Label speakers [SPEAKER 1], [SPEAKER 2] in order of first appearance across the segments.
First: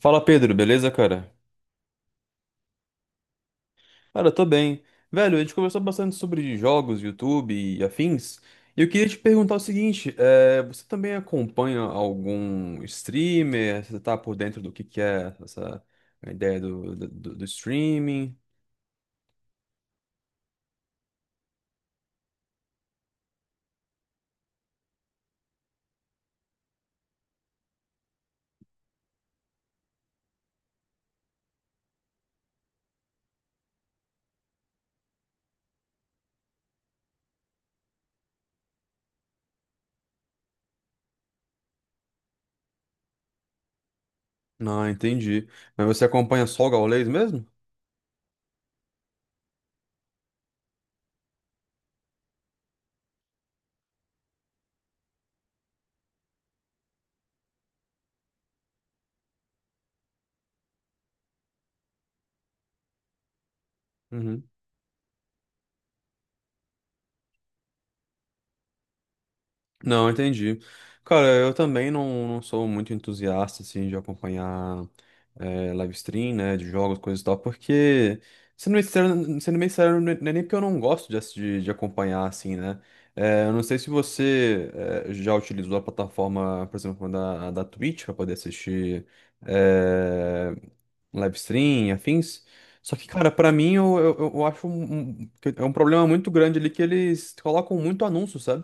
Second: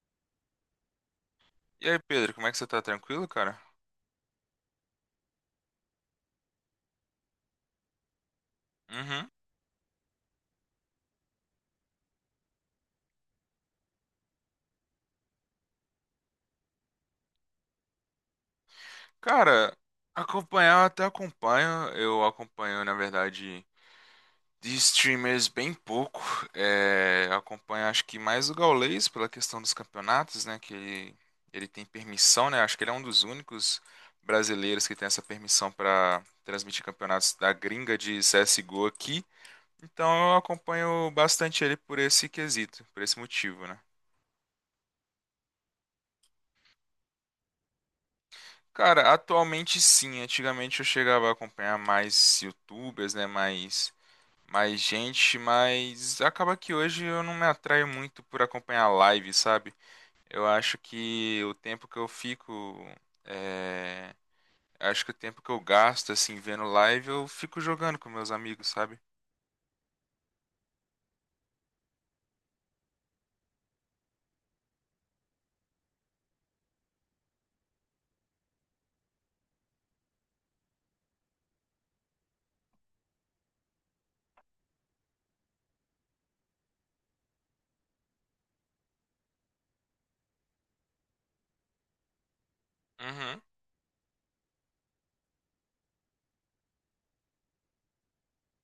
[SPEAKER 1] Fala Pedro, beleza, cara?
[SPEAKER 2] E aí, Pedro, como é que você tá? Tranquilo, cara?
[SPEAKER 1] Cara, eu tô bem. Velho, a gente conversou bastante sobre jogos, YouTube e afins. E eu queria te
[SPEAKER 2] Uhum.
[SPEAKER 1] perguntar o seguinte: você também acompanha algum streamer? Você tá por dentro do que é essa ideia do streaming?
[SPEAKER 2] Cara, acompanhar eu até acompanho. Eu acompanho, na verdade, de streamers bem pouco. Acompanho, acho que mais o Gaules pela questão dos campeonatos, né? Ele tem permissão, né? Acho que ele é um dos únicos brasileiros que tem essa permissão pra transmitir campeonatos da gringa de CSGO aqui. Então eu acompanho bastante ele por esse quesito, por esse motivo, né?
[SPEAKER 1] Não, entendi. Mas você acompanha só o Gaules mesmo?
[SPEAKER 2] Cara, atualmente sim. Antigamente eu chegava a acompanhar mais YouTubers, né? Mais gente, mas acaba que hoje eu não me atraio muito por acompanhar live, sabe? Eu acho que o tempo que eu fico. é,
[SPEAKER 1] Uhum.
[SPEAKER 2] Acho que o tempo que eu gasto, assim, vendo live, eu fico jogando com meus amigos, sabe?
[SPEAKER 1] Não, entendi. Cara, eu também não sou muito entusiasta, assim, de acompanhar live stream, né, de jogos, coisas e tal, porque, sendo bem sincero, não é nem porque eu não gosto de acompanhar, assim, né. Eu não sei se você já utilizou a plataforma, por exemplo, da Twitch para poder assistir é, live stream e afins, só que, cara,
[SPEAKER 2] Uhum.
[SPEAKER 1] pra mim, eu acho que é um problema muito grande ali, que eles colocam muito anúncio, sabe?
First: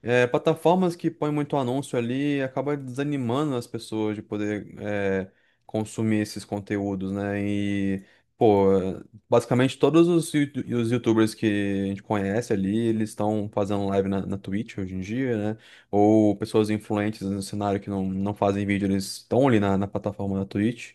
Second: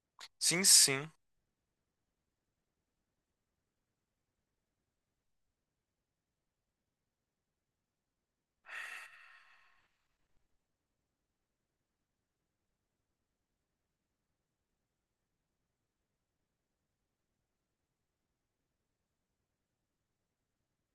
[SPEAKER 2] Sim,
[SPEAKER 1] Plataformas que
[SPEAKER 2] sim.
[SPEAKER 1] põem muito anúncio ali acaba desanimando as pessoas de poder consumir esses conteúdos, né? E, pô, basicamente todos os YouTubers que a gente conhece ali, eles estão fazendo live na Twitch hoje em dia, né? Ou pessoas influentes no cenário que não fazem vídeo, eles estão ali na plataforma da Twitch.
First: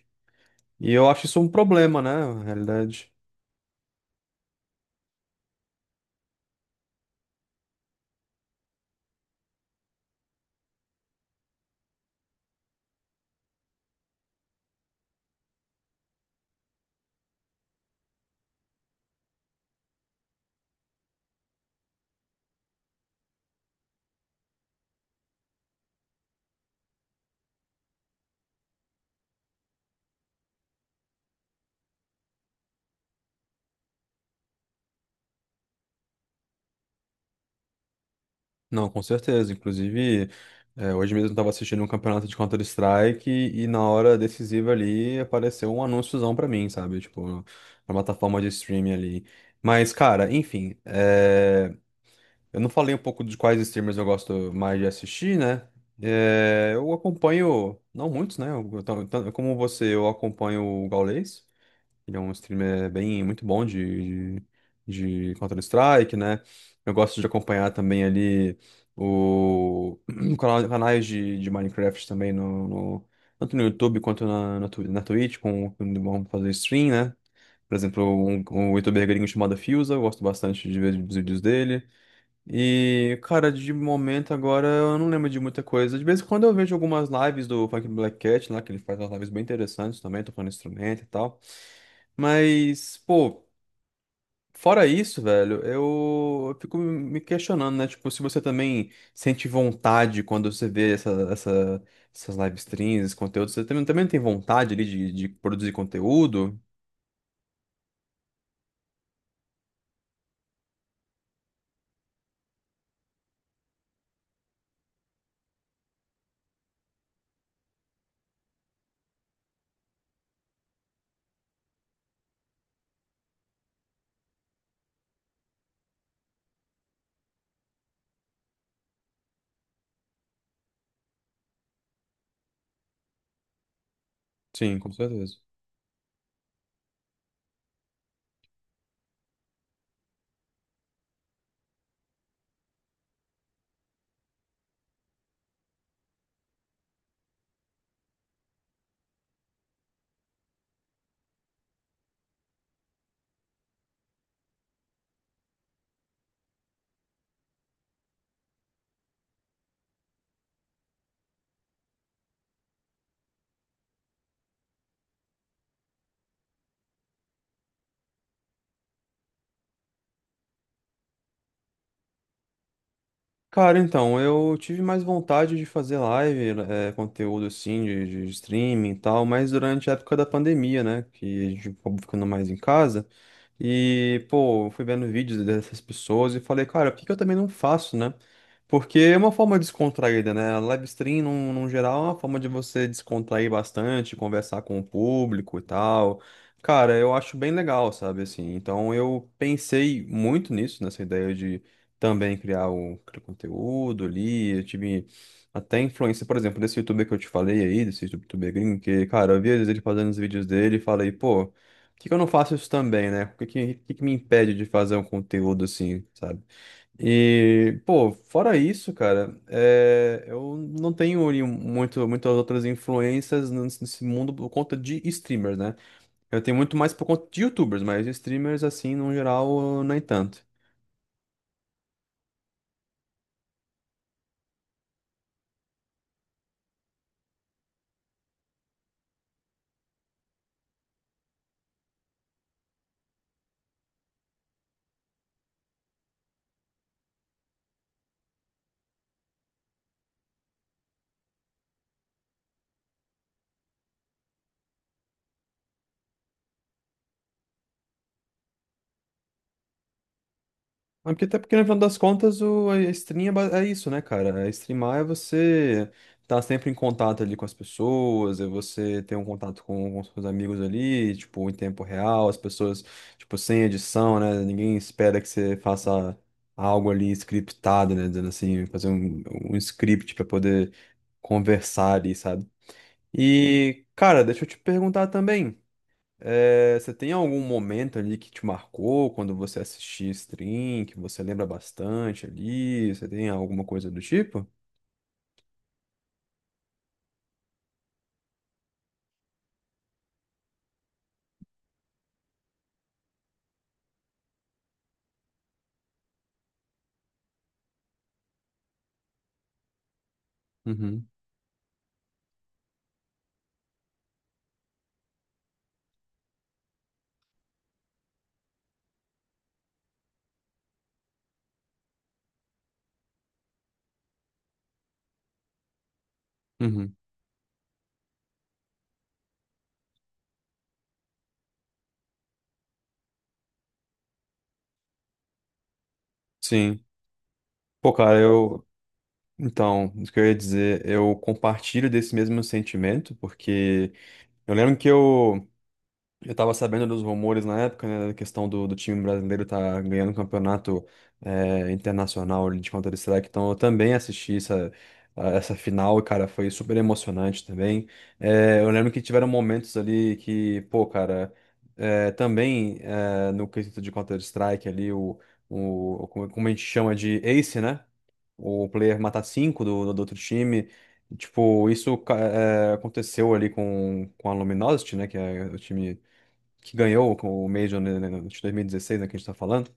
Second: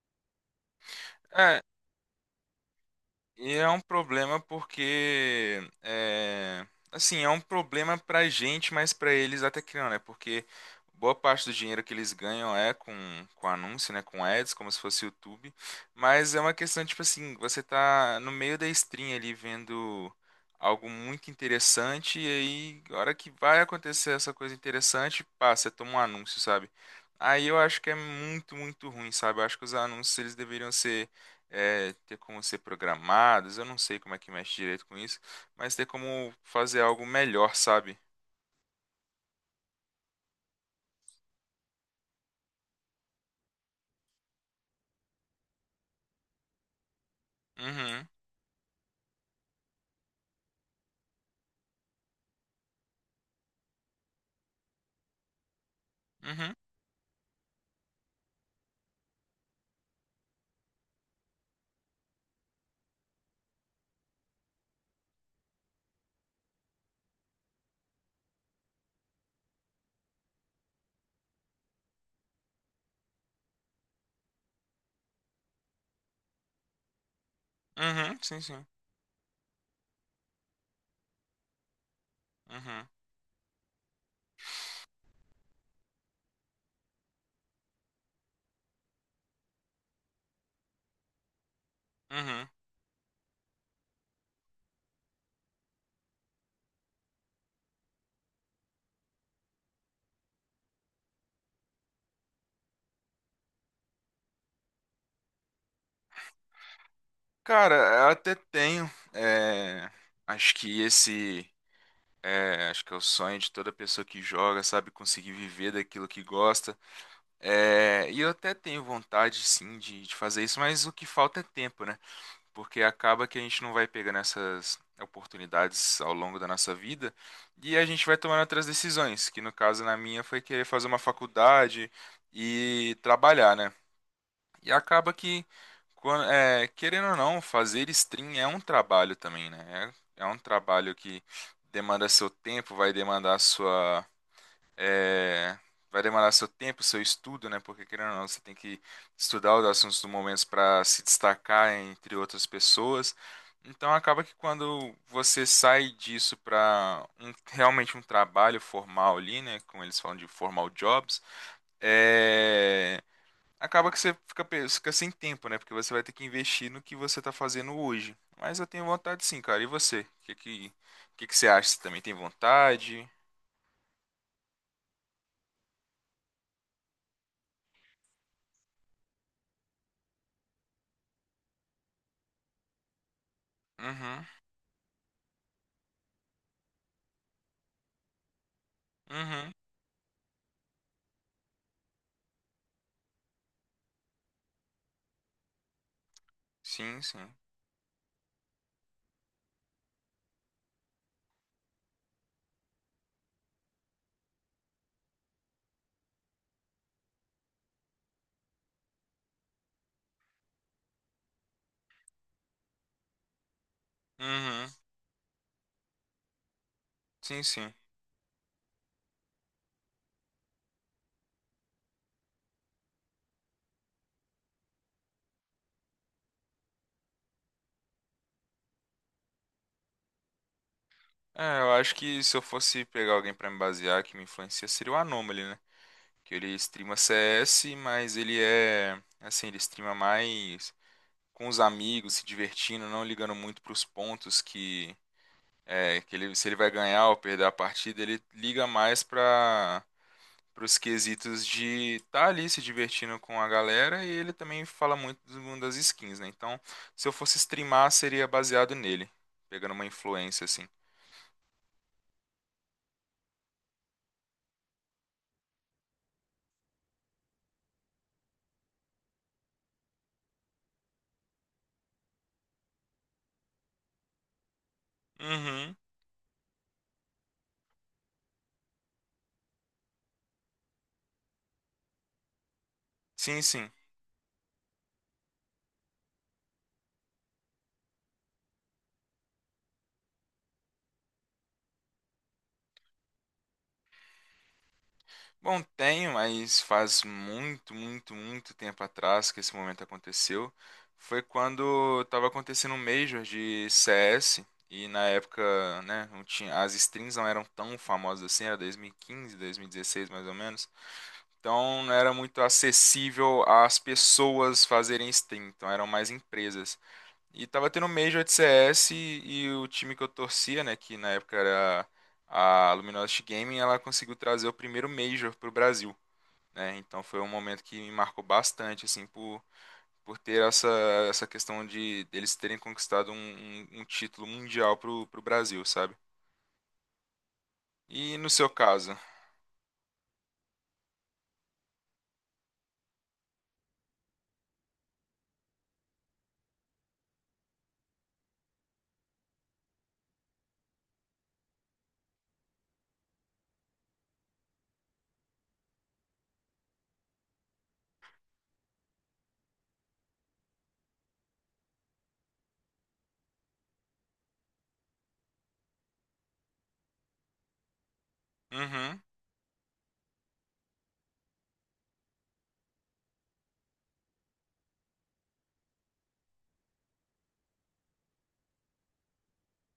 [SPEAKER 1] E eu acho isso um
[SPEAKER 2] É,
[SPEAKER 1] problema, né? Na realidade.
[SPEAKER 2] e é um problema porque, é, assim, é um problema pra gente, mas pra eles até que não, né? Porque boa parte do dinheiro que eles ganham é com anúncio, né? Com ads, como se fosse YouTube. Mas é uma questão, tipo assim, você tá no meio da stream ali vendo algo muito interessante e aí, a hora que vai acontecer essa coisa interessante, pá, você toma um anúncio, sabe? Aí eu acho que é muito, muito ruim, sabe? Eu acho que os anúncios, eles deveriam ter como ser programados, eu não sei como é que mexe direito com isso, mas ter como fazer algo melhor, sabe?
[SPEAKER 1] Não, com certeza. Inclusive, hoje mesmo eu estava assistindo um campeonato de Counter-Strike e na hora decisiva ali apareceu um anúnciozão pra mim, sabe? Tipo, na
[SPEAKER 2] Uhum,
[SPEAKER 1] plataforma de streaming ali. Mas, cara, enfim, eu não falei um pouco de quais streamers eu gosto mais de assistir, né?
[SPEAKER 2] uhum,
[SPEAKER 1] Eu acompanho, não muitos, né? Tanto como você, eu acompanho o Gaules. Ele é um streamer muito bom de Counter-Strike, né? Eu gosto de acompanhar também ali o canais de Minecraft também, tanto no YouTube quanto na Twitch, quando vão fazer stream, né? Por exemplo,
[SPEAKER 2] uhum, sim, sim.
[SPEAKER 1] um youtuber gringo chamado Fusa, eu gosto bastante de ver os vídeos dele.
[SPEAKER 2] Uhum,
[SPEAKER 1] E, cara, de momento agora eu não lembro de muita coisa. De vez em quando eu vejo algumas lives do Funk Black Cat lá, que ele faz umas lives bem interessantes também, tocando instrumento e tal.
[SPEAKER 2] uhum.
[SPEAKER 1] Mas, pô, fora isso, velho, eu fico me questionando, né? Tipo, se você também sente vontade quando você vê essas live streams, esse conteúdo, você também tem vontade ali de produzir conteúdo?
[SPEAKER 2] Cara, eu até tenho. É, acho que esse. Acho que é o sonho de toda pessoa que joga, sabe? Conseguir viver daquilo que gosta. É, e eu até tenho vontade, sim, de fazer isso, mas o que falta é tempo, né? Porque acaba que a gente não vai pegando essas oportunidades ao longo da nossa vida e a gente vai tomando outras decisões, que no caso na minha foi querer fazer uma faculdade e trabalhar, né? E
[SPEAKER 1] Sim, com
[SPEAKER 2] acaba
[SPEAKER 1] certeza.
[SPEAKER 2] que, querendo ou não, fazer stream é um trabalho também, né? É um trabalho que demanda seu tempo, vai demandar é, vai demorar seu tempo, seu estudo, né? Porque querendo ou não, você tem que estudar os assuntos do momento para se destacar entre outras pessoas. Então acaba que quando você sai disso para realmente um trabalho formal ali, né? Como eles falam de formal jobs, é, acaba que você fica sem tempo, né? Porque você vai ter que investir no que você está fazendo hoje. Mas eu tenho vontade sim, cara. E você? O que você acha? Você também tem vontade?
[SPEAKER 1] Cara, então, eu tive mais vontade de fazer live, conteúdo assim, de streaming e tal, mas durante a época da pandemia, né, que a gente acabou ficando mais em casa, e,
[SPEAKER 2] Uhum,
[SPEAKER 1] pô, eu fui vendo vídeos dessas pessoas e falei, cara, por que que eu também não faço, né? Porque é uma
[SPEAKER 2] uhum.
[SPEAKER 1] forma descontraída, né? A live stream, num geral, é uma forma de você descontrair bastante, conversar com o público e tal. Cara,
[SPEAKER 2] Sim,
[SPEAKER 1] eu
[SPEAKER 2] sim.
[SPEAKER 1] acho bem legal, sabe, assim. Então eu pensei muito nisso, nessa ideia também criar conteúdo ali. Eu tive até influência, por exemplo, desse youtuber que eu te falei aí, desse youtuber gringo, que, cara, eu vi às vezes ele fazendo os vídeos dele e falei, pô, por que que eu não faço isso também, né? O que que me impede de
[SPEAKER 2] Uhum.
[SPEAKER 1] fazer um conteúdo assim, sabe?
[SPEAKER 2] Sim, sim.
[SPEAKER 1] E, pô, fora isso, cara, eu não tenho ali muitas outras influências nesse mundo por conta de streamers, né? Eu tenho muito mais por conta de YouTubers, mas streamers, assim, no geral, nem tanto.
[SPEAKER 2] É, eu acho que se eu fosse pegar alguém pra me basear que me influencia, seria o Anomaly, né? Que ele streama CS, mas ele é, assim, ele streama mais com os amigos, se divertindo, não ligando muito pros pontos que ele se ele vai ganhar ou perder a partida, ele liga mais pra pros quesitos de estar ali se divertindo com a galera e ele também fala muito do mundo das skins, né? Então, se eu fosse streamar, seria baseado nele, pegando uma influência assim.
[SPEAKER 1] Ah, porque até porque, no final das contas, a stream é isso, né, cara? É, streamar é você estar sempre em contato ali com as pessoas, é você ter um contato com, os seus amigos ali, tipo, em tempo real, as pessoas, tipo, sem edição, né? Ninguém espera que você
[SPEAKER 2] Uhum.
[SPEAKER 1] faça algo ali scriptado, né? Dizendo assim, fazer um script para poder conversar ali, sabe?
[SPEAKER 2] Sim, sim.
[SPEAKER 1] E, cara, deixa eu te perguntar também. Você tem algum momento ali que te marcou quando você assistia stream, que você lembra bastante ali? Você tem alguma coisa do tipo?
[SPEAKER 2] Bom, tenho, mas faz muito tempo atrás que esse momento aconteceu. Foi quando estava acontecendo um Major de CS e na época, né, não tinha, as streams não eram tão famosas assim, era 2015, 2016 mais ou menos.
[SPEAKER 1] Uhum,
[SPEAKER 2] Então não era muito acessível às pessoas fazerem stream, então eram mais empresas. E tava tendo Major de CS e o time que eu torcia, né, que na época era a Luminosity Gaming, ela conseguiu trazer o primeiro Major pro Brasil, né?
[SPEAKER 1] uhum.
[SPEAKER 2] Então foi um momento que me marcou bastante, assim, por ter essa questão de eles terem conquistado um título mundial pro Brasil, sabe?
[SPEAKER 1] Sim. Pô,
[SPEAKER 2] E
[SPEAKER 1] cara,
[SPEAKER 2] no seu
[SPEAKER 1] eu.
[SPEAKER 2] caso?
[SPEAKER 1] Então, isso que eu ia dizer, eu compartilho desse mesmo sentimento, porque eu lembro que eu. Eu tava sabendo dos rumores na época, né, da questão do time brasileiro tá ganhando um campeonato internacional de Counter-Strike, então eu também assisti essa final, e, cara, foi super emocionante também. Eu lembro que tiveram momentos ali que, pô, cara, no quesito de Counter-Strike ali, o, como como a gente chama de Ace, né? O player
[SPEAKER 2] Uhum,
[SPEAKER 1] matar cinco do outro time. Tipo, isso aconteceu ali com a Luminosity, né? Que é o time que ganhou o Major né, de 2016, né, que a gente tá falando.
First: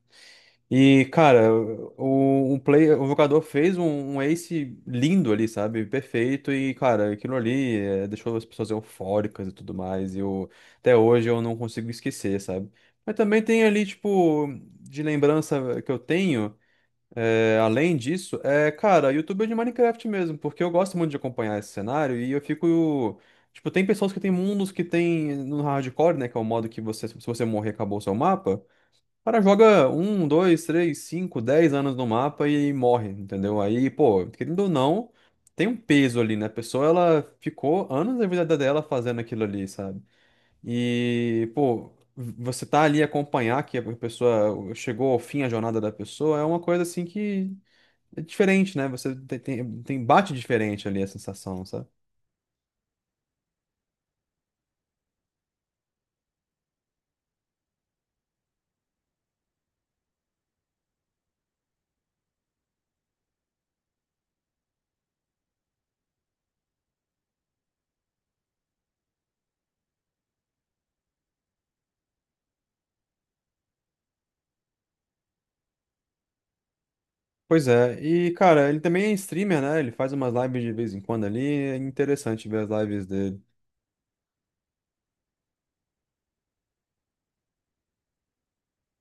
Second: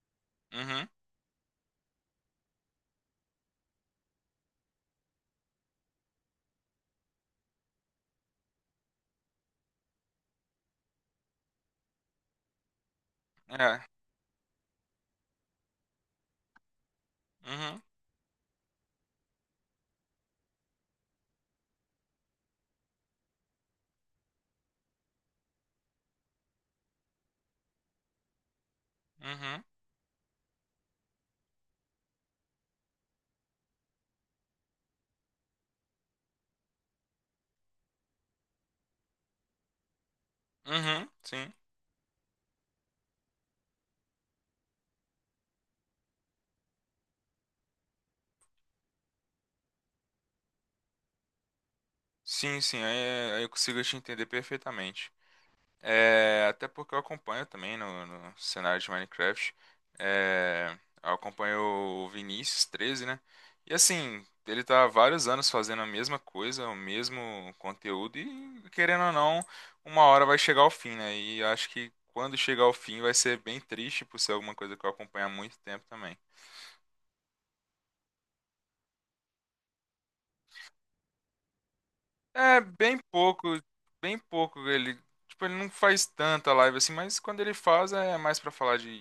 [SPEAKER 2] uhum,
[SPEAKER 1] E, cara, o jogador fez um ace lindo ali, sabe? Perfeito. E, cara, aquilo ali deixou as pessoas eufóricas e tudo mais. E eu, até hoje eu não consigo esquecer, sabe? Mas também tem
[SPEAKER 2] é,
[SPEAKER 1] ali, tipo, de lembrança que eu tenho. É,
[SPEAKER 2] uhum,
[SPEAKER 1] além disso, cara, YouTube é de Minecraft mesmo, porque eu gosto muito de acompanhar esse cenário e eu fico. Tipo, tem pessoas que tem mundos que tem no hardcore, né? Que é o modo que, você, se você morrer, acabou o seu mapa. O cara
[SPEAKER 2] uhum,
[SPEAKER 1] joga um, dois, três, cinco, dez anos no mapa e morre, entendeu? Aí, pô, querendo ou não, tem um peso ali, né? A pessoa, ela ficou anos da vida dela fazendo aquilo ali, sabe?
[SPEAKER 2] uhum,
[SPEAKER 1] E,
[SPEAKER 2] sim.
[SPEAKER 1] pô, você tá ali acompanhar que a pessoa chegou ao fim, a jornada da pessoa, é uma coisa assim que. É diferente, né? Você bate diferente ali a sensação, sabe?
[SPEAKER 2] Sim, sim, aí eu consigo te entender perfeitamente. É, até porque eu acompanho também no cenário de Minecraft. É, eu acompanho o Vinícius 13, né? E assim, ele tá há vários anos fazendo a mesma coisa, o mesmo conteúdo, e querendo ou não, uma hora vai chegar ao fim, né? E acho que quando chegar ao fim vai ser bem triste por ser alguma coisa que eu acompanho há muito tempo também.
[SPEAKER 1] Pois é, e cara, ele também é streamer, né? Ele faz umas lives de vez em quando ali, é interessante
[SPEAKER 2] É
[SPEAKER 1] ver as
[SPEAKER 2] bem
[SPEAKER 1] lives dele.
[SPEAKER 2] pouco, bem pouco ele, tipo, ele não faz tanta live assim, mas quando ele faz é mais pra falar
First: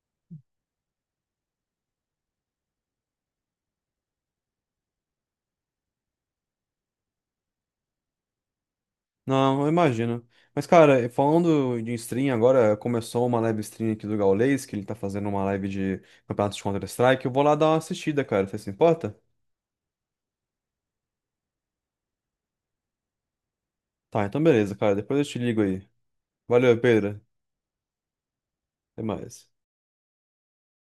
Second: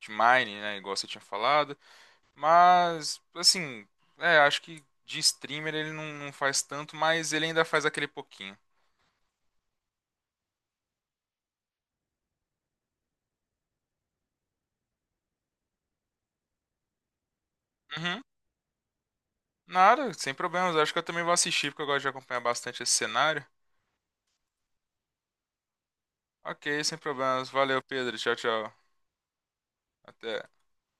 [SPEAKER 2] de Mine, né, igual você tinha falado. Mas assim, é, acho que de streamer ele não, não faz tanto, mas ele ainda faz aquele pouquinho.
[SPEAKER 1] Não, eu imagino. Mas cara, falando de stream, agora começou uma live stream aqui do Gaules, que ele tá fazendo uma live de campeonato de Counter-Strike. Eu vou lá dar uma
[SPEAKER 2] Uhum.
[SPEAKER 1] assistida, cara, você se importa?
[SPEAKER 2] Nada, sem problemas. Acho que eu também vou assistir porque eu gosto de acompanhar bastante esse cenário.
[SPEAKER 1] Tá, então beleza, cara, depois eu te ligo aí.
[SPEAKER 2] Ok,
[SPEAKER 1] Valeu,
[SPEAKER 2] sem
[SPEAKER 1] Pedro,
[SPEAKER 2] problemas. Valeu, Pedro. Tchau, tchau.
[SPEAKER 1] até mais.
[SPEAKER 2] Até.